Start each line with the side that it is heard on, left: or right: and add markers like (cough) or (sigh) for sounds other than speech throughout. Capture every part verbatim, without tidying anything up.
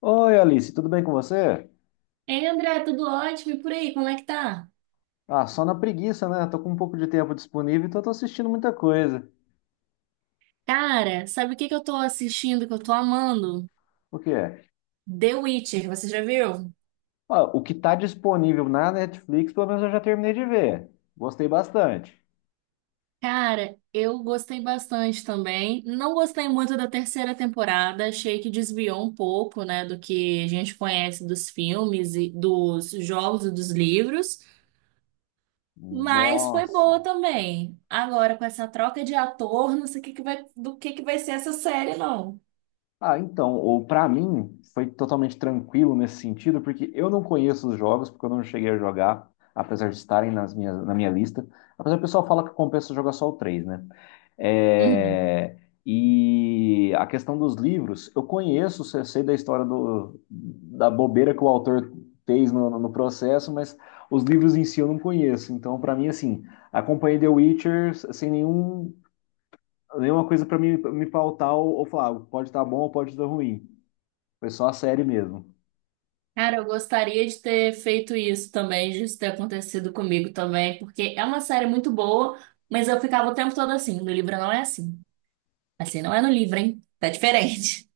left: Oi, Alice, tudo bem com você?
right: Ei, André, tudo ótimo? E por aí, como é que tá?
left: Ah, só na preguiça, né? Tô com um pouco de tempo disponível, então tô assistindo muita coisa.
right: Cara, sabe o que que eu tô assistindo que eu tô amando?
left: O que é?
right: The Witcher, você já viu?
left: Ó, o que tá disponível na Netflix, pelo menos eu já terminei de ver. Gostei bastante.
right: Cara, eu gostei bastante também. Não gostei muito da terceira temporada, achei que desviou um pouco, né, do que a gente conhece dos filmes e dos jogos e dos livros, mas foi
left: Nossa.
right: boa também. Agora, com essa troca de ator, não sei o que que vai, do que que vai ser essa série, não.
left: Ah, então, ou para mim foi totalmente tranquilo nesse sentido, porque eu não conheço os jogos, porque eu não cheguei a jogar, apesar de estarem nas minhas, na minha lista. Apesar do pessoal fala que compensa jogar só o três, né? É, e a questão dos livros, eu conheço, sei sei da história do, da bobeira que o autor fez no, no processo, mas os livros em si eu não conheço. Então, para mim, assim, acompanhei The Witcher sem nenhum, nenhuma coisa para me, me pautar ou, ou falar, "Ah, pode estar bom ou pode estar ruim. Foi só a série mesmo.
right: Cara, eu gostaria de ter feito isso também, de isso ter acontecido comigo também, porque é uma série muito boa, mas eu ficava o tempo todo assim, no livro não é assim. Assim não é no livro, hein? Tá diferente.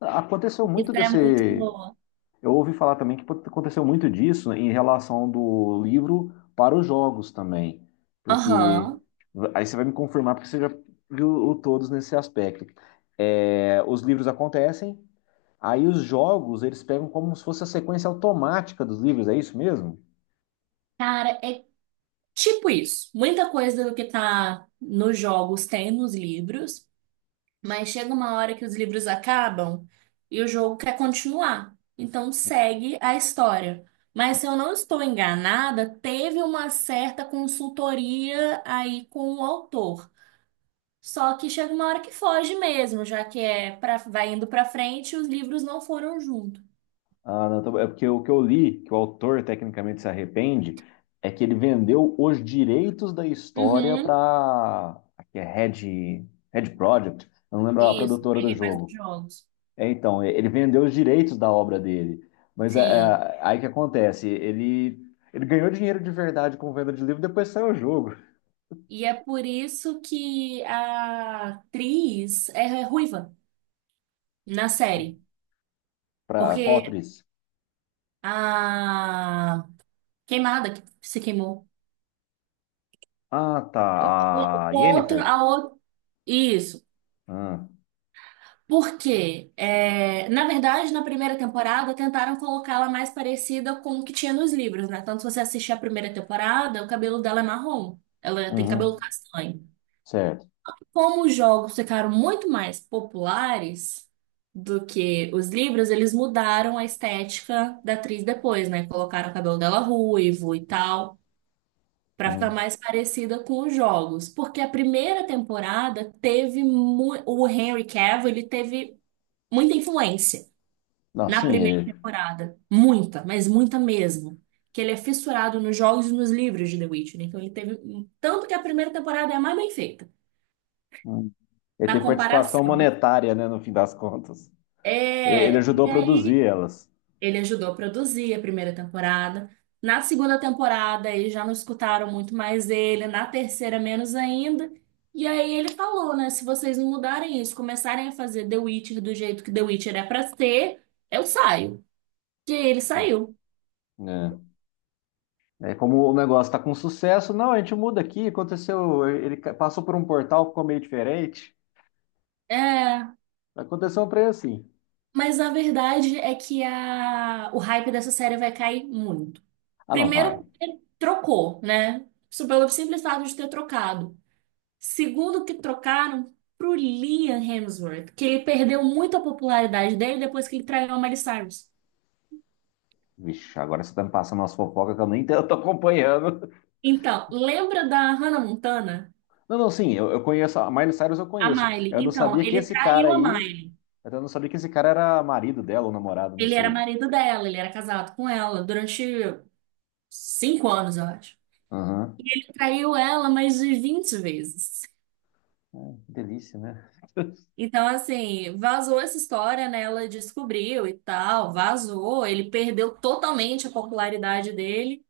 left: Aconteceu
right: (laughs)
left: muito
right: Isso é muito
left: desse.
right: boa.
left: Eu ouvi falar também que aconteceu muito disso, né, em relação do livro para os jogos também, porque
right: Aham.
left: aí você vai me confirmar porque você já viu o todos nesse aspecto. É, os livros acontecem, aí os jogos eles pegam como se fosse a sequência automática dos livros, é isso mesmo?
right: Cara, é tipo isso. Muita coisa do que tá nos jogos tem nos livros. Mas chega uma hora que os livros acabam e o jogo quer continuar. Então segue a história. Mas se eu não estou enganada, teve uma certa consultoria aí com o autor. Só que chega uma hora que foge mesmo, já que é para vai indo para frente e os livros não foram junto.
left: Ah, não, tá- bom. É porque o que eu li, que o autor tecnicamente se arrepende, é que ele vendeu os direitos da história para
right: Uhum.
left: a Red, Red Project, eu não lembro a
right: Isso,
left: produtora do
right: peguei mais os
left: jogo.
right: jogos.
left: É, então, ele vendeu os direitos da obra dele. Mas é,
right: Sim.
left: é, aí que acontece, ele, ele ganhou dinheiro de verdade com venda de livro, depois saiu o jogo.
right: E é por isso que a atriz é ruiva na série,
left: Pra, qual
right: porque
left: atriz?
right: a Queimada que se queimou.
left: Ah, tá.
right: O
left: A
right: o outro,
left: Yennefer.
right: a outro. Isso.
left: Ah,
right: porque É, na verdade, na primeira temporada, tentaram colocá-la mais parecida com o que tinha nos livros, né? Tanto se você assistir a primeira temporada, o cabelo dela é marrom. Ela tem cabelo
left: uhum,
right: castanho.
left: certo.
right: Como os jogos ficaram muito mais populares do que os livros, eles mudaram a estética da atriz depois, né? Colocaram o cabelo dela ruivo e tal. Pra ficar
left: Hum.
right: mais parecida com os jogos, porque a primeira temporada teve mu- o Henry Cavill, ele teve muita influência
left: Não,
right: na
left: sim,
right: primeira
left: ele,
right: temporada, muita, mas muita mesmo, que ele é fissurado nos jogos e nos livros de The Witcher, então ele teve um, tanto que a primeira temporada é a mais bem feita,
left: hum, ele
right: na
left: tem participação
right: comparação, né?
left: monetária, né, no fim das contas. E- ele
right: É,
left: ajudou a
right: e
left: produzir
right: aí
left: elas.
right: Ele ajudou a produzir a primeira temporada. Na segunda temporada, eles já não escutaram muito mais ele. Na terceira, menos ainda. E aí ele falou, né? Se vocês não mudarem isso, começarem a fazer The Witcher do jeito que The Witcher é pra ser, eu saio. E aí ele saiu.
left: É, é como o negócio está com sucesso, não, a gente muda aqui, aconteceu, ele ca- passou por um portal, ficou meio diferente.
right: É,
left: Aconteceu um preço assim.
right: mas a verdade é que a, o hype dessa série vai cair muito.
left: Ah, não, vai.
right: Primeiro, ele trocou, né? Isso pelo simples fato de ter trocado. Segundo que trocaram pro Liam Hemsworth, que ele perdeu muito a popularidade dele depois que ele traiu a Miley Cyrus.
left: Vixe, agora você tá me passando umas fofocas que eu nem (laughs) tô acompanhando.
right: Então, lembra da Hannah Montana?
left: Não, não, sim, eu, eu conheço. A Miley Cyrus eu
right: A
left: conheço.
right: Miley.
left: Eu não
right: Então,
left: sabia que
right: ele
left: esse cara
right: traiu a
left: aí.
right: Miley.
left: Eu não sabia que esse cara era marido dela ou namorado, não
right: Ele era
left: sei.
right: marido dela, ele era casado com ela durante cinco anos, eu acho.
left: Aham.
right: E ele traiu ela mais de vinte vezes.
left: Ah, que delícia, né?
right: Então, assim, vazou essa história, né? Ela descobriu e tal, vazou. Ele perdeu totalmente a popularidade dele.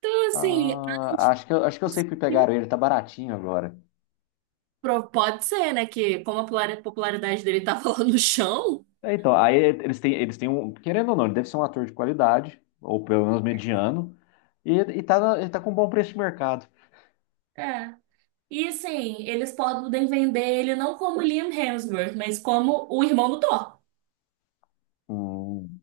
right: Então, assim,
left: Ah, acho que eu, acho que eu sei que pegaram ele, tá baratinho agora.
right: Pro- pode ser, né? Que como a polar- popularidade dele tava (laughs) lá no chão.
left: É, então, aí eles têm, eles têm um. Querendo ou não, ele deve ser um ator de qualidade, ou pelo menos mediano, e, e tá, na- ele tá com um bom preço de mercado.
right: É. E assim, eles podem vender ele não como Liam Hemsworth, mas como o irmão do Thor.
left: Hum.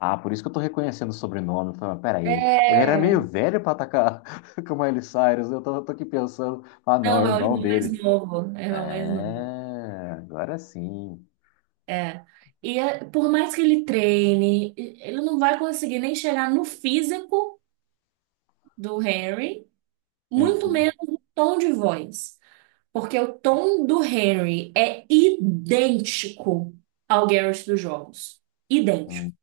left: Ah, por isso que eu tô reconhecendo o sobrenome. Falei, peraí, ele era meio
right: É.
left: velho pra atacar (laughs) com o Miley Cyrus. Eu tô, tô aqui pensando, ah, não, é o
right: Não, é o
left: irmão
right: irmão mais
left: dele.
right: novo. É o irmão mais novo.
left: É, agora sim.
right: É. E é- por mais que ele treine, ele não vai conseguir nem chegar no físico do Harry, muito
left: Uhum,
right: menos no tom de voz. Porque o tom do Henry é idêntico ao Garrett dos jogos. Idêntico.
left: uhum.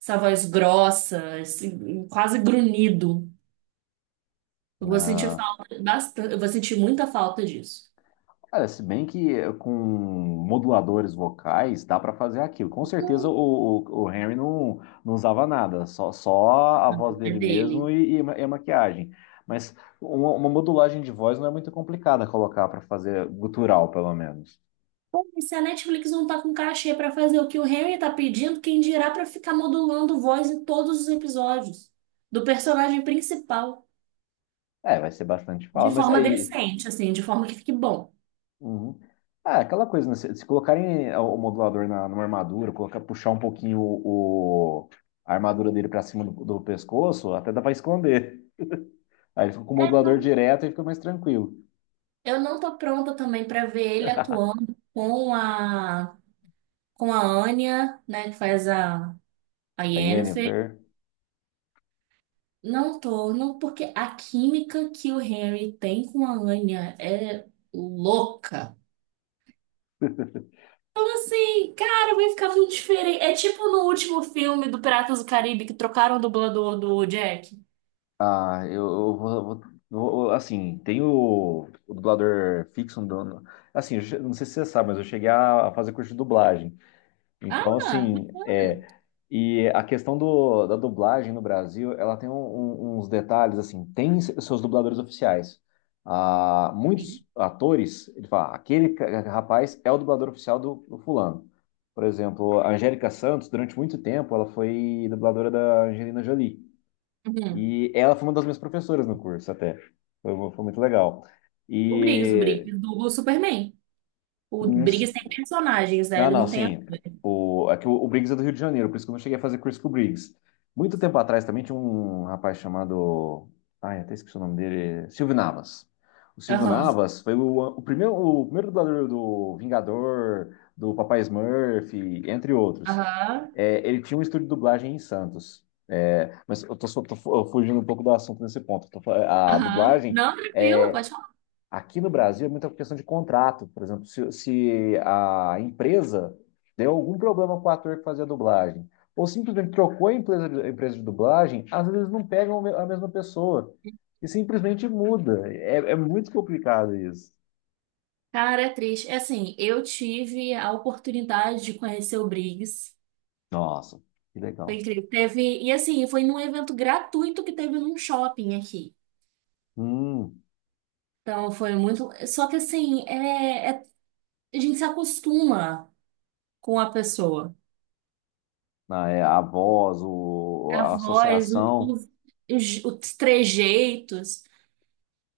right: Essa voz grossa, esse- quase grunhido. Eu vou sentir
left: Ah,
right: falta bastante, eu vou sentir muita falta disso.
left: olha, se bem que eh, com moduladores vocais dá pra fazer aquilo. Com certeza o, o, o Henry não, não usava nada, só, só a voz
right: É
left: dele mesmo
right: dele.
left: e, e ma- e a maquiagem. Mas uma, uma modulagem de voz não é muito complicada colocar pra fazer gutural, pelo menos.
right: Pô, e se a Netflix não tá com cachê pra fazer o que o Henry tá pedindo, quem dirá pra ficar modulando voz em todos os episódios do personagem principal
left: É, vai ser bastante
right: de
left: fala, mas
right: forma
left: aí.
right: decente, assim, de forma que fique bom.
left: Uhum. Ah, aquela coisa, né? Se, se colocarem o modulador na, numa armadura, colocar, puxar um pouquinho o, o- a armadura dele pra cima do, do pescoço, até dá pra esconder. Aí ele fica com o modulador direto e fica mais tranquilo.
right: Eu não tô pronta também pra ver ele
left: (laughs)
right: atuando com a com a Anya, né, que faz a a
left: A
right: Yennefer.
left: Yennefer.
right: Não tô, não porque a química que o Henry tem com a Anya é louca. E, cara, vai ficar muito diferente. É tipo no último filme do Piratas do Caribe que trocaram o dublador do Jack.
left: Ah, eu, eu vou, vou- vou- Assim, tem o, o dublador fixo. Um dono- Assim, eu che- não sei se você sabe, mas eu cheguei a fazer curso de dublagem. Então,
right: Ah,
left: assim, é, e a questão do, da dublagem no Brasil, ela tem um- um- uns detalhes, assim, tem se- seus dubladores oficiais. Ah, muitos atores, ele fala, aquele ca- rapaz é o dublador oficial do, do fulano. Por exemplo, a Angélica Santos, durante muito tempo, ela foi dubladora da Angelina Jolie.
right: uhum.
left: E ela foi uma das minhas professoras no curso, até. Foi, foi muito legal.
right: O Briggs, o
left: E
right: Briggs dubla o Superman. O Briggs tem personagens, né?
left: não,
right: Ele
left: não,
right: não tem ator.
left: sim. O, é que o, o Briggs é do Rio de Janeiro, por isso que eu não cheguei a fazer curso com o Briggs. Muito tempo atrás também tinha um rapaz chamado. Ai, até esqueci o nome dele. Silvio Navas. O Silvio
right: Aham.
left: Navas foi o, o primeiro, o primeiro dublador do Vingador, do Papai Smurf, entre outros.
right: Aham.
left: É, ele tinha um estúdio de dublagem em Santos. É, mas eu tô, só- tô fu- fugindo um pouco do assunto nesse ponto. Tô fa- a
right: Aham.
left: dublagem
right: Não, tranquilo, pode falar.
left: aqui no Brasil é muita questão de contrato. Por exemplo, se, se a empresa deu algum problema com o ator que fazia dublagem, ou simplesmente trocou a empresa de, a empresa de dublagem, às vezes não pegam a me- a mesma pessoa. E simplesmente muda. É, é muito complicado isso.
right: Cara, é triste. É assim, eu tive a oportunidade de conhecer o Briggs.
left: Nossa, que
right: Foi
left: legal.
right: incrível. Teve, e assim, foi num evento gratuito que teve num shopping aqui.
left: Hum,
right: Então foi muito. Só que assim, é, é- a gente se acostuma com a pessoa.
left: ah, é, a voz, o,
right: A
left: a
right: voz, o- o-
left: associação.
right: os, os trejeitos.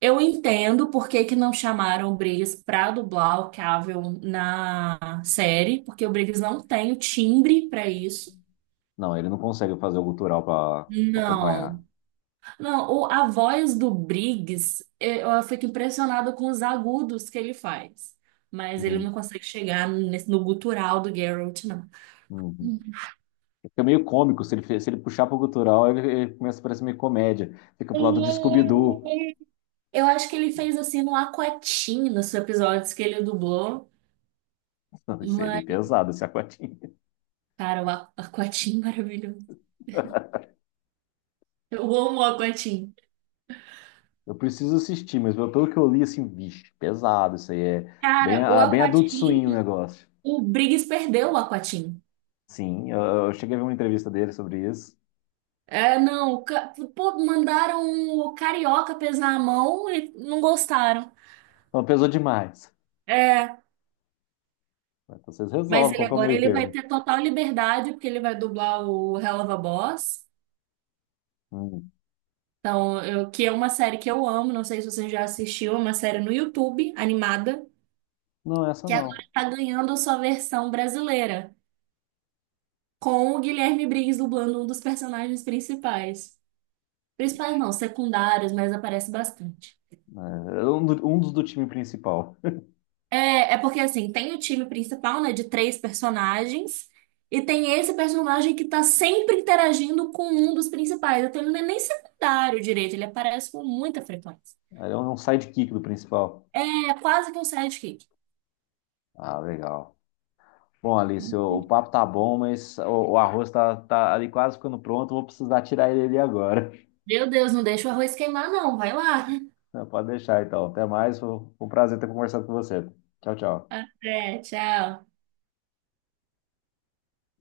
right: Eu entendo por que que não chamaram o Briggs pra dublar o Cavill na série, porque o Briggs não tem o timbre pra isso.
left: Não, ele não consegue fazer o gutural para acompanhar.
right: Não, não, o, a voz do Briggs, eu, eu fico impressionada com os agudos que ele faz. Mas ele
left: Hum,
right: não consegue chegar nesse- no gutural do Geralt, não.
left: uhum.
right: Hum.
left: Fica meio cômico, se ele, se ele puxar pro cultural, ele, ele começa a parecer meio comédia. Fica pro lado do Scooby-Doo.
right: Eu acho que ele fez assim no Aquatim, nos episódios que ele dublou.
left: Não, isso aí é bem
right: Mas,
left: pesado, esse aquatinho.
right: cara, o A- Aquatim (laughs) maravilhoso. Eu amo o Aquatim.
left: Eu preciso assistir, mas pelo que eu li, assim, vixe, pesado, isso aí é bem,
right: Cara, o
left: ah, bem adulto
right: Aquatim,
left: swing o negócio.
right: o Briggs perdeu o Aquatim.
left: Sim, eu, eu cheguei a ver uma entrevista dele sobre isso.
right: É, não, o ca- pô, mandaram o Carioca pesar a mão e não gostaram.
left: Não, pesou demais.
right: É,
left: Mas vocês
right: mas
left: resolvem
right: ele
left: qual que é o
right: agora
left: meio
right: ele vai
left: termo.
right: ter total liberdade, porque ele vai dublar o Hell of a Boss.
left: Hum.
right: Então, eu, que é uma série que eu amo, não sei se você já assistiu, é uma série no YouTube, animada,
left: Não, essa
right: que
left: não.
right: agora tá ganhando a sua versão brasileira, com o Guilherme Briggs dublando um dos personagens principais. Principais não, secundários, mas aparece bastante.
left: É, é um, do- um dos do time principal.
right: É, é porque assim, tem o time principal, né, de três personagens, e tem esse personagem que tá sempre interagindo com um dos principais. Então ele não é nem secundário direito, ele aparece com muita frequência.
left: Ele é um sidekick do principal.
right: É quase que um sidekick.
left: Ah, legal. Bom, Alice, o, o papo tá bom, mas o, o arroz tá, tá ali quase ficando pronto. Vou precisar tirar ele ali agora.
right: Meu Deus, não deixa o arroz queimar, não. Vai lá.
left: (laughs) Pode deixar, então. Até mais. Foi um prazer ter conversado com você. Tchau, tchau.
right: (laughs) Até, tchau.